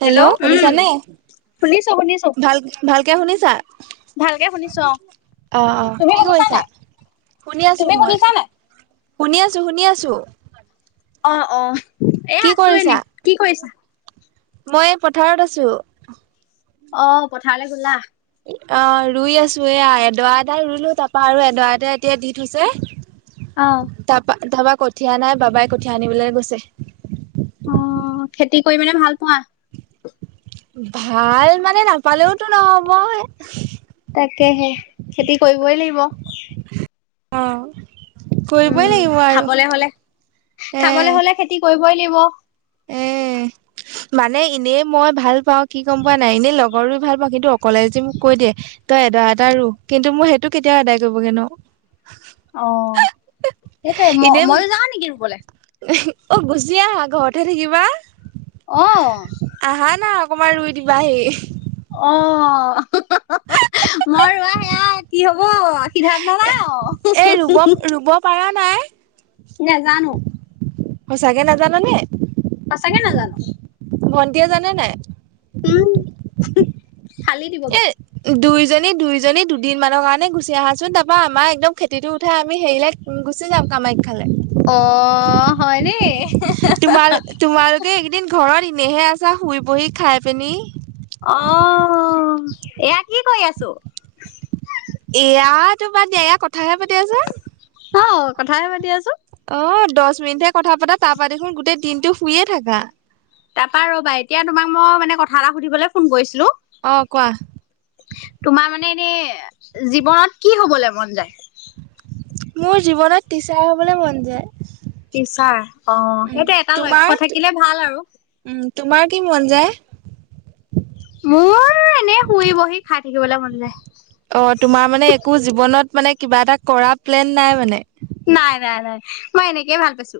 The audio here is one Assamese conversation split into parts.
হেল্ল' শুনিছা নে? শুনিছো শুনিছো ভাল, ভালকে শুনিছা? ভালকে শুনিছো অ আহ অ', তুমি কি শুনিছা কৰিছা? নাই শুনি আছো তুমি মই। শুনিছা নাই শুনি আছো, শুনি আছো। অ', অ', এ কি আছো এনে, কৰিছা? কি কৰিছা? মই এ পথাৰত আছো। অ', পথাৰলৈ গ'লা? অ', ৰুই আছো। এয়া এডৰা এডাল ৰুলো তাৰপা আৰু এডৰা এডৰা এতিয়া দি থৈছে। অ'। তাৰপা তাৰপা কঠীয়া নাই। বাবাই কঠীয়া আনিবলৈ গৈছে। অ', খেতি কৰি মানে ভাল পোৱা? ভাল মানে নাপালেওতো নহ'ব। তাকেহে খেতি কৰিবই লাগিব। অ'। উম, কৰিবই লাগিব আৰু। খাবলে হ'লে, খাবলে হ'লে খেতি কৰিবই লাগিব। এহ। [inaudible] মানে এনেই মই ভাল পাওঁ কি গম পোৱা নাই, এনেই লগৰো ভাল পাওঁ কিন্তু অকলে যে মোক কৈ দিয়ে তই এডৰা এডৰা ৰু। কিন্তু মোৰ সেইটো কেতিয়াও আদায় কৰিবগে নোৱাৰো। অ', সেইটোৱয়ে এনে ম-মইওঁ যাওঁ নেকি ৰুবলৈ। অ', গুচি আহা ঘৰতেহে থাকিবা। আহ। আহা না অকমান ৰুই দিবা আহি। অ [inaudible] মই ৰোৱা সেয়া কি হ'ব সিদ্ধান্ত নাই এই ৰুব আৰু। ৰুব পাৰা নাই। নেজানো। সঁচাকে নাজানা নে? সচাঁকে নাজানো। ভণ্টিয়ে জানে নাই? উম ফালি দিবগে এ দুই দুজনী দুইজনী দুদিনমানৰ কাৰণে গুচি আহাচোন। তাৰপৰা আমাৰ একদম খেতিটো উঠাই আমি হেৰিলে গুচি যাম কামা খ্যালে। অ হয়নে তোমা তোমালোকে এইকেইদিন ঘৰত এনেহে আছা শুই বহি খাই পিনি। অহ এয়া কি কৰি আছো? এয়া তোমাৰ বাদ দিয়া এয়া কথাহে পাতি আছে। অ', কথা হে পাতি আছো। অ', দহ মিনিটহে কথা পতা তাৰপা দেখোন গোটেই দিনটো শুয়ে থাকা। তাৰাপা ৰ'বা এতিয়া তোমাক মই মানে কথা এটা সুধিবলৈ ফোন কৰিছো। অ', কোৱা? তোমাৰ মানে এনে জীৱনত কি হবলৈ মন যায়? মোৰ জীৱনত টিচাৰ হ'বলৈ মন যায়। টিচাৰ অ' উম সেইটো এটা তোমাৰ লক্ষ্য থাকিলে ভাল আৰু। উম তোমাৰ কি মন যায়? মোৰ এনেই শুই বহি খাই থাকিবলৈ মন যায়। অ', তোমাৰ মানে একো জীৱনত মানে কিবা এটা কৰা প্লেন নাই মানে? নাই নাই নাই মই এনেকেই ভাল পাইছো।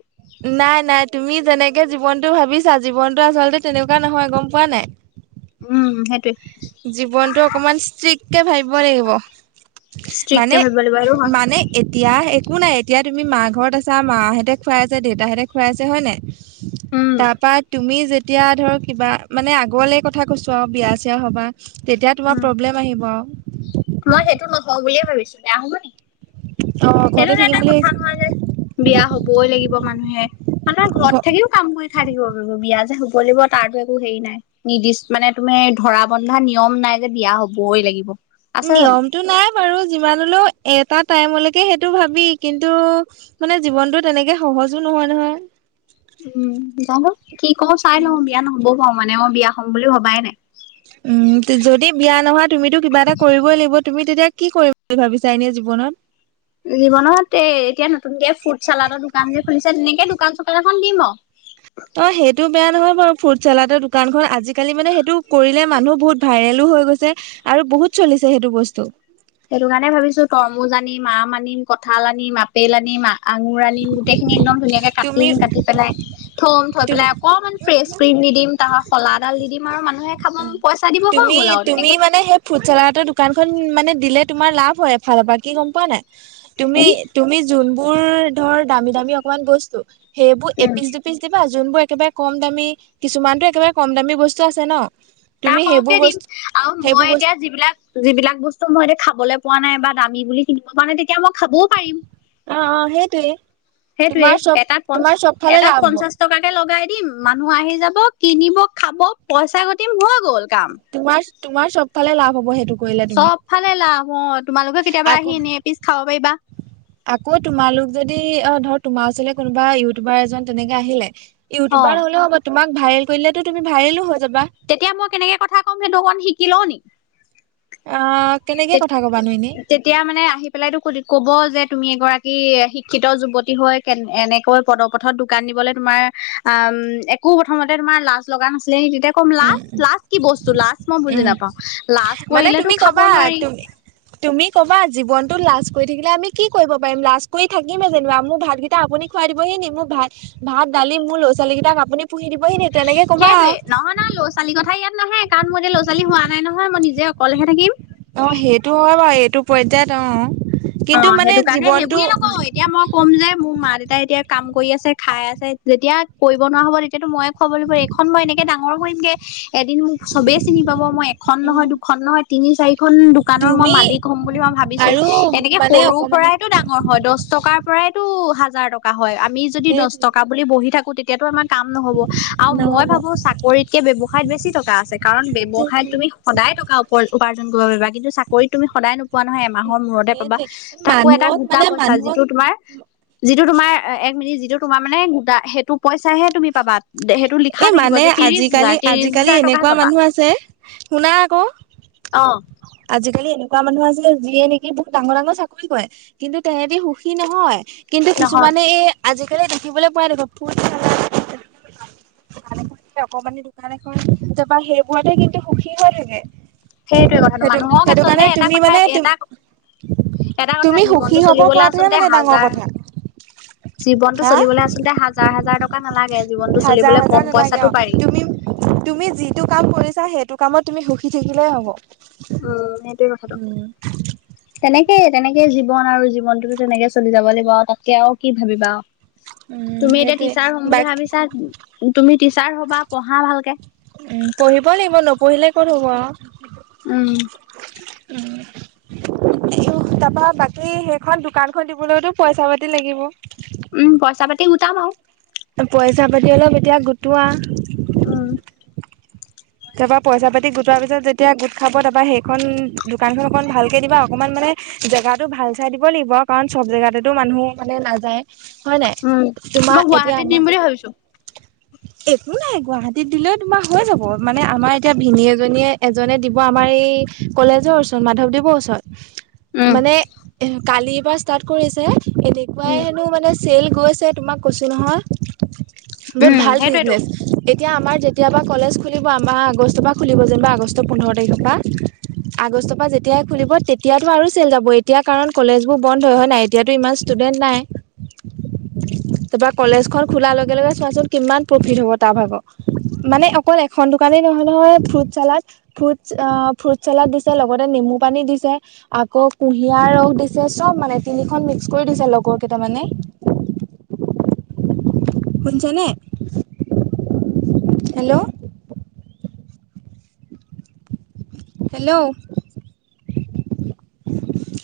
নাই নাই তুমি যেনেকে জীৱনতটো ভাবিছা জীৱনটো আচলতে তেনেকুৱা নহয় গম পোৱা নে নাই। উম। সেইটোৱে জীৱনটো অকনমান ষ্ট্ৰিক্টকে ভাবিব লাগিব। ষ্ট্ৰিককে মানে, ভাবিব লাগিব সেইটো হয় মানে এতিয়া একো নাই এতিয়া তুমি মা ঘৰত আছা মাহঁতে খুৱাই আছে দেউতাহঁতে খুৱাই আছে হয় নাই? উম তাৰপা তুমি যেতিয়া ধৰ কিবা মানে আগলে কথা কৈছো আৰু বিয়া চিয়া হবা, তেতিয়া তোমাৰ উম, প্ৰব্লেম আহিব আৰু মই সেইটো নকওঁ বুলিয়ে ভাবিছো বেয়া হব নেকি? অ সেইটো ঘৰতে যে থাকিম এটা বুলি কথা নহয় যে, বিয়া হবই লাগিব মানুহে, মানুহৰ ঘৰত ঘ থাকিও কাম কৰি খাই থাকিব পাৰিব বিয়া যে হব হব লাগিব তাৰ একো হেৰি নাই নিৰ্দিষ্ট মানে তুমি ধৰা বন্ধা নিয়ম নাই যে বিযয়া হবই লাগিব। আছে জানো নিয়মতটো নাই, বাৰু যিমানলৈও এটা টাইমলৈকে সেইটো ভাবি কিন্তু মানে জীৱনতটো তেনেকে হ সহজো নহয়, নহয়। উম, জানো কি কও চাই লওঁ বিয়া নহবও পাৰো মানে মই বিয়া হম বুলি ভবাই নাই। উম, যদি বিয়া নহয় তুমিতো কিবা এটা কৰিবই লাগিব তুমি তেতিয়া কি কৰিম বুলি ভাবিছা এনে জীৱনত? জীৱনত এ এতিয়া নতুনকে ফুড চালাডৰ দোকান যে খুলিছে তেনেকে দোকান চোকান এখন দিম আৰু। অ, সেইটো বেয়া নহয় ফ্ৰুট চালাডৰ দোকানখন আজিকালি মানে সেইটো কৰিলে মানুহ বহুত ভাইৰেলো হৈ গৈছে, আৰু বহুত চলিছে সেইটো বস্তু। সেইটো কাৰণে ভাবিছোঁ তৰমুজ আনিম আম আনিম কঁঠাল আনিম আপেল আনিম আ আঙুৰ আনিম গোটেইখিনি একদম ধুনীয়াকে তুমি কাটিম, কাটি পেলাই থ তুম থমপেলাই অকণমান ফ্ৰেছ ক্ৰীম দি দিম তাৰ শলাডাল দিম আৰু মানুহে খাব পইচা দিব হৈ তুমি গ'ল আৰু। তুমি তেনেকে মানে সেই ফু চলাডৰ দোকান মানে দিলে তোমাৰ লাভ হয় এফালৰ পৰা কি গম পোৱা নাই তুমি, উম, তুমি যোনখন বোৰ ধৰ দামী দামী অকমান বস্তু, সেইবোৰ উম, এপিচ-দুপিচ যোনবোৰ একেবাৰে কম দামী, কিছুমানটো একেবাৰে কম দামী বস্তু আছে ন? তাৰ তুমি সেইবোৰ সৰহকে দিম বস্তু আৰু মই সেইবোৰ এতিয়া বস্তু যিবিলাক, যিবিলাক বস্তু মই এতিয়া খাবলৈ পোৱা নাই বা দামী বুলি কিনিব পৰা নাই, তেতিয়া মই খাবওঁ পাৰিম। অ অ সেইটোয়ে সেইটোৱে তোমাৰ চব এটাত প তোমাৰ চব ফালে এটাত লাভ হ'ব পঞ্চাশ টকাকে লগাই দিম। মানুহ আহি যাব কিনিব খাব পইচা গতিম হৈ গ'ল। কাম। তোমাৰ-তোমাৰ চব ফালে লাভ হব সেইটো কৰিলে তুমি চ'ব ফালে লাভ অ, তোমালোকে কেতিয়াবা আকৌ আহি এনে এপিছ খাব পাৰিবা। আকৌ তোমালোক যদি অ, ধৰ তোমাৰ ওচৰলৈ কোনোবা ইউটিউবাৰ এজন তেনেকে আহিলে, অ। ইউটিউবাৰ হলে হ'ব, তোমাক ভাইৰেল কৰিলে তুমিতো ভাইৰেলো হৈ যাবা তেতিয়া মই কেনেকে কথা ক'ম সেইটো অকণ শিকি লওঁ নেকি? অ, কেনেকে কথা কবানো এনেই তে-তেতিয়া মানে আহি পেলাইতো ক-ক'ব যে তুমি এগৰাকী শিক্ষিত যুৱতী হৈ কেনে এনেকৈ পদপথত দোকান দিবলৈ তোমাৰ আহ, উম, একো প্ৰথমতে তোমাৰ লাজ লগা নাছিল লে নেকি? তেতিয়া কম উম লাজ, উম লাজ কি বস্তু? লাজ মই বুজি উম নাপাওঁ, লাজ মানে তুমি কৰিলেতো খাব কবা নোৱাৰি। তুমি তুমি কবা জীৱনতো লাজ কৰি থাকিলে আমি কি কৰিব পাৰিম? লাজ কৰি থাকিমে যেনিবা মোৰ ভাতকেইটা আপুনি খুৱাই দিবহে নি? মোক ভাত, ভাত, দালি মোৰ ল'ৰা ছোৱালী কেইটাক আপুনি পুহি দিব হি নি? তেনেকে কবা। সেইটোৱে নহয় [unintelligible] কথা ইয়াত নাহে, কাৰণ মোৰ এতিয়া ল'ৰা-ছোৱালী হোৱা নাই নহয়, মই নিজে অকলেহে থাকিম। অ, সেইটো হয় বাৰু এইটো পৰ্য্যায়ত অ, অ, কিন্তু মানে সেইটো কাৰণে সেই জীৱনটো বুলি নকওঁ, এতিয়া মই ক'ম যে মোৰ মা দে দেউতাই এতিয়া কাম কৰি আছে, খাই আছে, যেতিয়া কৰিব নোৱাৰা হ'ব তেতিয়াতো ময়ে খুৱাব লাগিব। এইখন মই এনেকে ডাঙৰ হৈ কে এদিন মোক চবেই চিনি পাব। মই এখন নহয় উম দুখন নহয় তিনি, চাৰিখন দোকানৰ মই তুমি মালিক হ'ম বুলি মই ভাবিছোঁ আৰু এক মানে সৰুৰ অকমানি পৰাইতটো ডাঙৰ হয়। দহ টকাৰ পৰাইতো হাজাৰ টকা হয়, আ আমি যদি দহ সেইটোৱে টকা বুলি বহি থাকো, তেতিয়াতো আমাৰ কাম নহ'ব আৰু মই নহ'ব ভাবো চাকৰিতকে ব্যব সাইত বেছি টকা আছে। কাৰণ ব্যৱসায়ত সেইটোৱে তুমি সদায় টকা উপাৰ্জন কৰিব পাৰিবা কিন্তু চাকৰিত তুমি সদায় নোপোৱা নহয় এমাহৰ মূৰতে পাবা সেইটোৱে তাকো এটা মানুহক গোটা মানে পইচা মানুহক যিটো তোমাৰ, যিটো তোমাৰ এ যিটো তোমাৰ মানে গোটা সেইটো পইচাহে তুমি পাবা। সেইটো লিখা এই থাকিব মানে যে ত্ৰিশ হেজাৰ, আজিকালি ত্ৰিশ আজিকালি হেজাৰ টকাহে এনেকুৱা পাবা। মানুহ আছে শুনা আকৌ অ'। আজিকালি এনেকুৱা মানুহ আছে যিয়ে নেকি বহুত ডাঙৰ ডাঙৰ চাকৰি কৰে, কিন্তু তেহেতি সুখী নহয়। কিন্তু নহয় কিছুমানে এই আজিকালি দেখিবলৈ [unintelligible] [unintelligible] অকমানি দোকান এখন তাৰপৰা সেইবোৰতে কিন্তু সুখী হৈ থাকে। সেইটোয়ে কথাটো সেইটো মানুহক সেইটো আচলতে কাৰণে এটা তুমি কথা মানে এটা এটা কথা তুমি সুখী জীৱনটো হব চলিবলৈ পৰাটোহে আচলতে মানে ডাঙৰ হাজাৰ কথা জীৱনটো হা চলিবলৈ আচলতে হাজাৰ হাজাৰ টকা নালাগে। জীৱনটো হাজাৰ চলিবলৈ কম হাজাৰ নালাগে পইচাটো পাৰি অ' তুমি তুমি যিটো কাম কৰিছা সেইটো কামত তুমি সুখী থাকিলে হ'ব। উম, সেইটোৱে কথাটো। উম তেনেক সেয়ে তেনেকে জীৱন আৰু জীৱনটোতো তেনেকে চলি যাব লাগিব আৰু তাতকে আৰু কি ভাবিবা। উম তুমি এতিয়া সেইটোৱে টিচাৰ হ'ম বুলি বাকী ভাবিছা [unintelligible] তুমি টিচাৰ হ'বা পঢ়া ভালকে। উম পঢ়িব লাগিব [unintelligible] উম। উম। [unintelligible] তাৰপৰা বাকী সেইখন দোকানখন দিবলৈতো পইচা পাতি লাগিব। উম, পইচা পাতি গোটাম আৰু। পইচা পাতি অলপ এতিয়া গোটোৱা। উম। তাৰ পৰা পইচা পাতি গোটোৱাৰ পিছত যেতিয়া গোট খাব তাৰপৰা সেইখন দোকানখন অকন ভালকে দিবা অকনমান মানে জেগাতো ভাল চাই দিব লাগিব কাৰণ চব জেগাতেতো মানুহ মানে নাযায়। হয় নাই, উম, মই তোমাৰ এতিয়া গুৱাহাটীত দিম আমাৰ বুলি ভাবিছো। [inaudible] একো নাই গুৱাহাটীত দিলেও তোমাৰ হৈ যাব মানে আমাৰ এতিয়া ভিনি এজনীয়ে এজনে দিব আমাৰ এই কলেজৰ ওচৰত মাধৱদেৱৰ ওচৰত। উম। মানে কালিৰ পৰাৰ ষ্টাৰ্ট কৰিছে এনেকুৱাই উম, হেনো মানে চেল গৈছে তোমাক কৈছোঁ নহয়, বহুত উম, ভাল সেইটোৱেতো। বিজনেছ, এ এতিয়া আমাৰ যেতিয়াবা কলেজ খুলিব আমাৰ আগষ্টৰ পৰা খুলিব যেনিবা আগষ্টৰ পোন্ধৰ তাৰিখৰ পৰা। আগষ্টৰ পৰা যেতিয়াই খুলিব তেতিয়য়াতো আৰু চেল যাব এতিয়া কাৰণ কলেজবোৰ বন্ধ হয় নাই এতিয়াতো ইমান [unintelligible] নাই। উ তাৰপৰা কলেজ খন খোলাৰ লগে লগে চোৱাচোন কিমান প্ৰফিট হ'ব তাৰ ভাবক, মানে অকল এখন দোকানেই নহয় নহয় ফ্ৰুট চালত ফ্ৰুট অ' ফ্ৰুট চালাড দিছে লগতে নেমু পানী দিছে আকৌ কুঁহিয়াৰ ৰস দিছে চব মানে সেইখন মিক্স কৰি দিছে লগৰ কেইটামানে। শুনিছানে, হেল্ল'। হেল্ল'।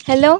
হেল্ল'।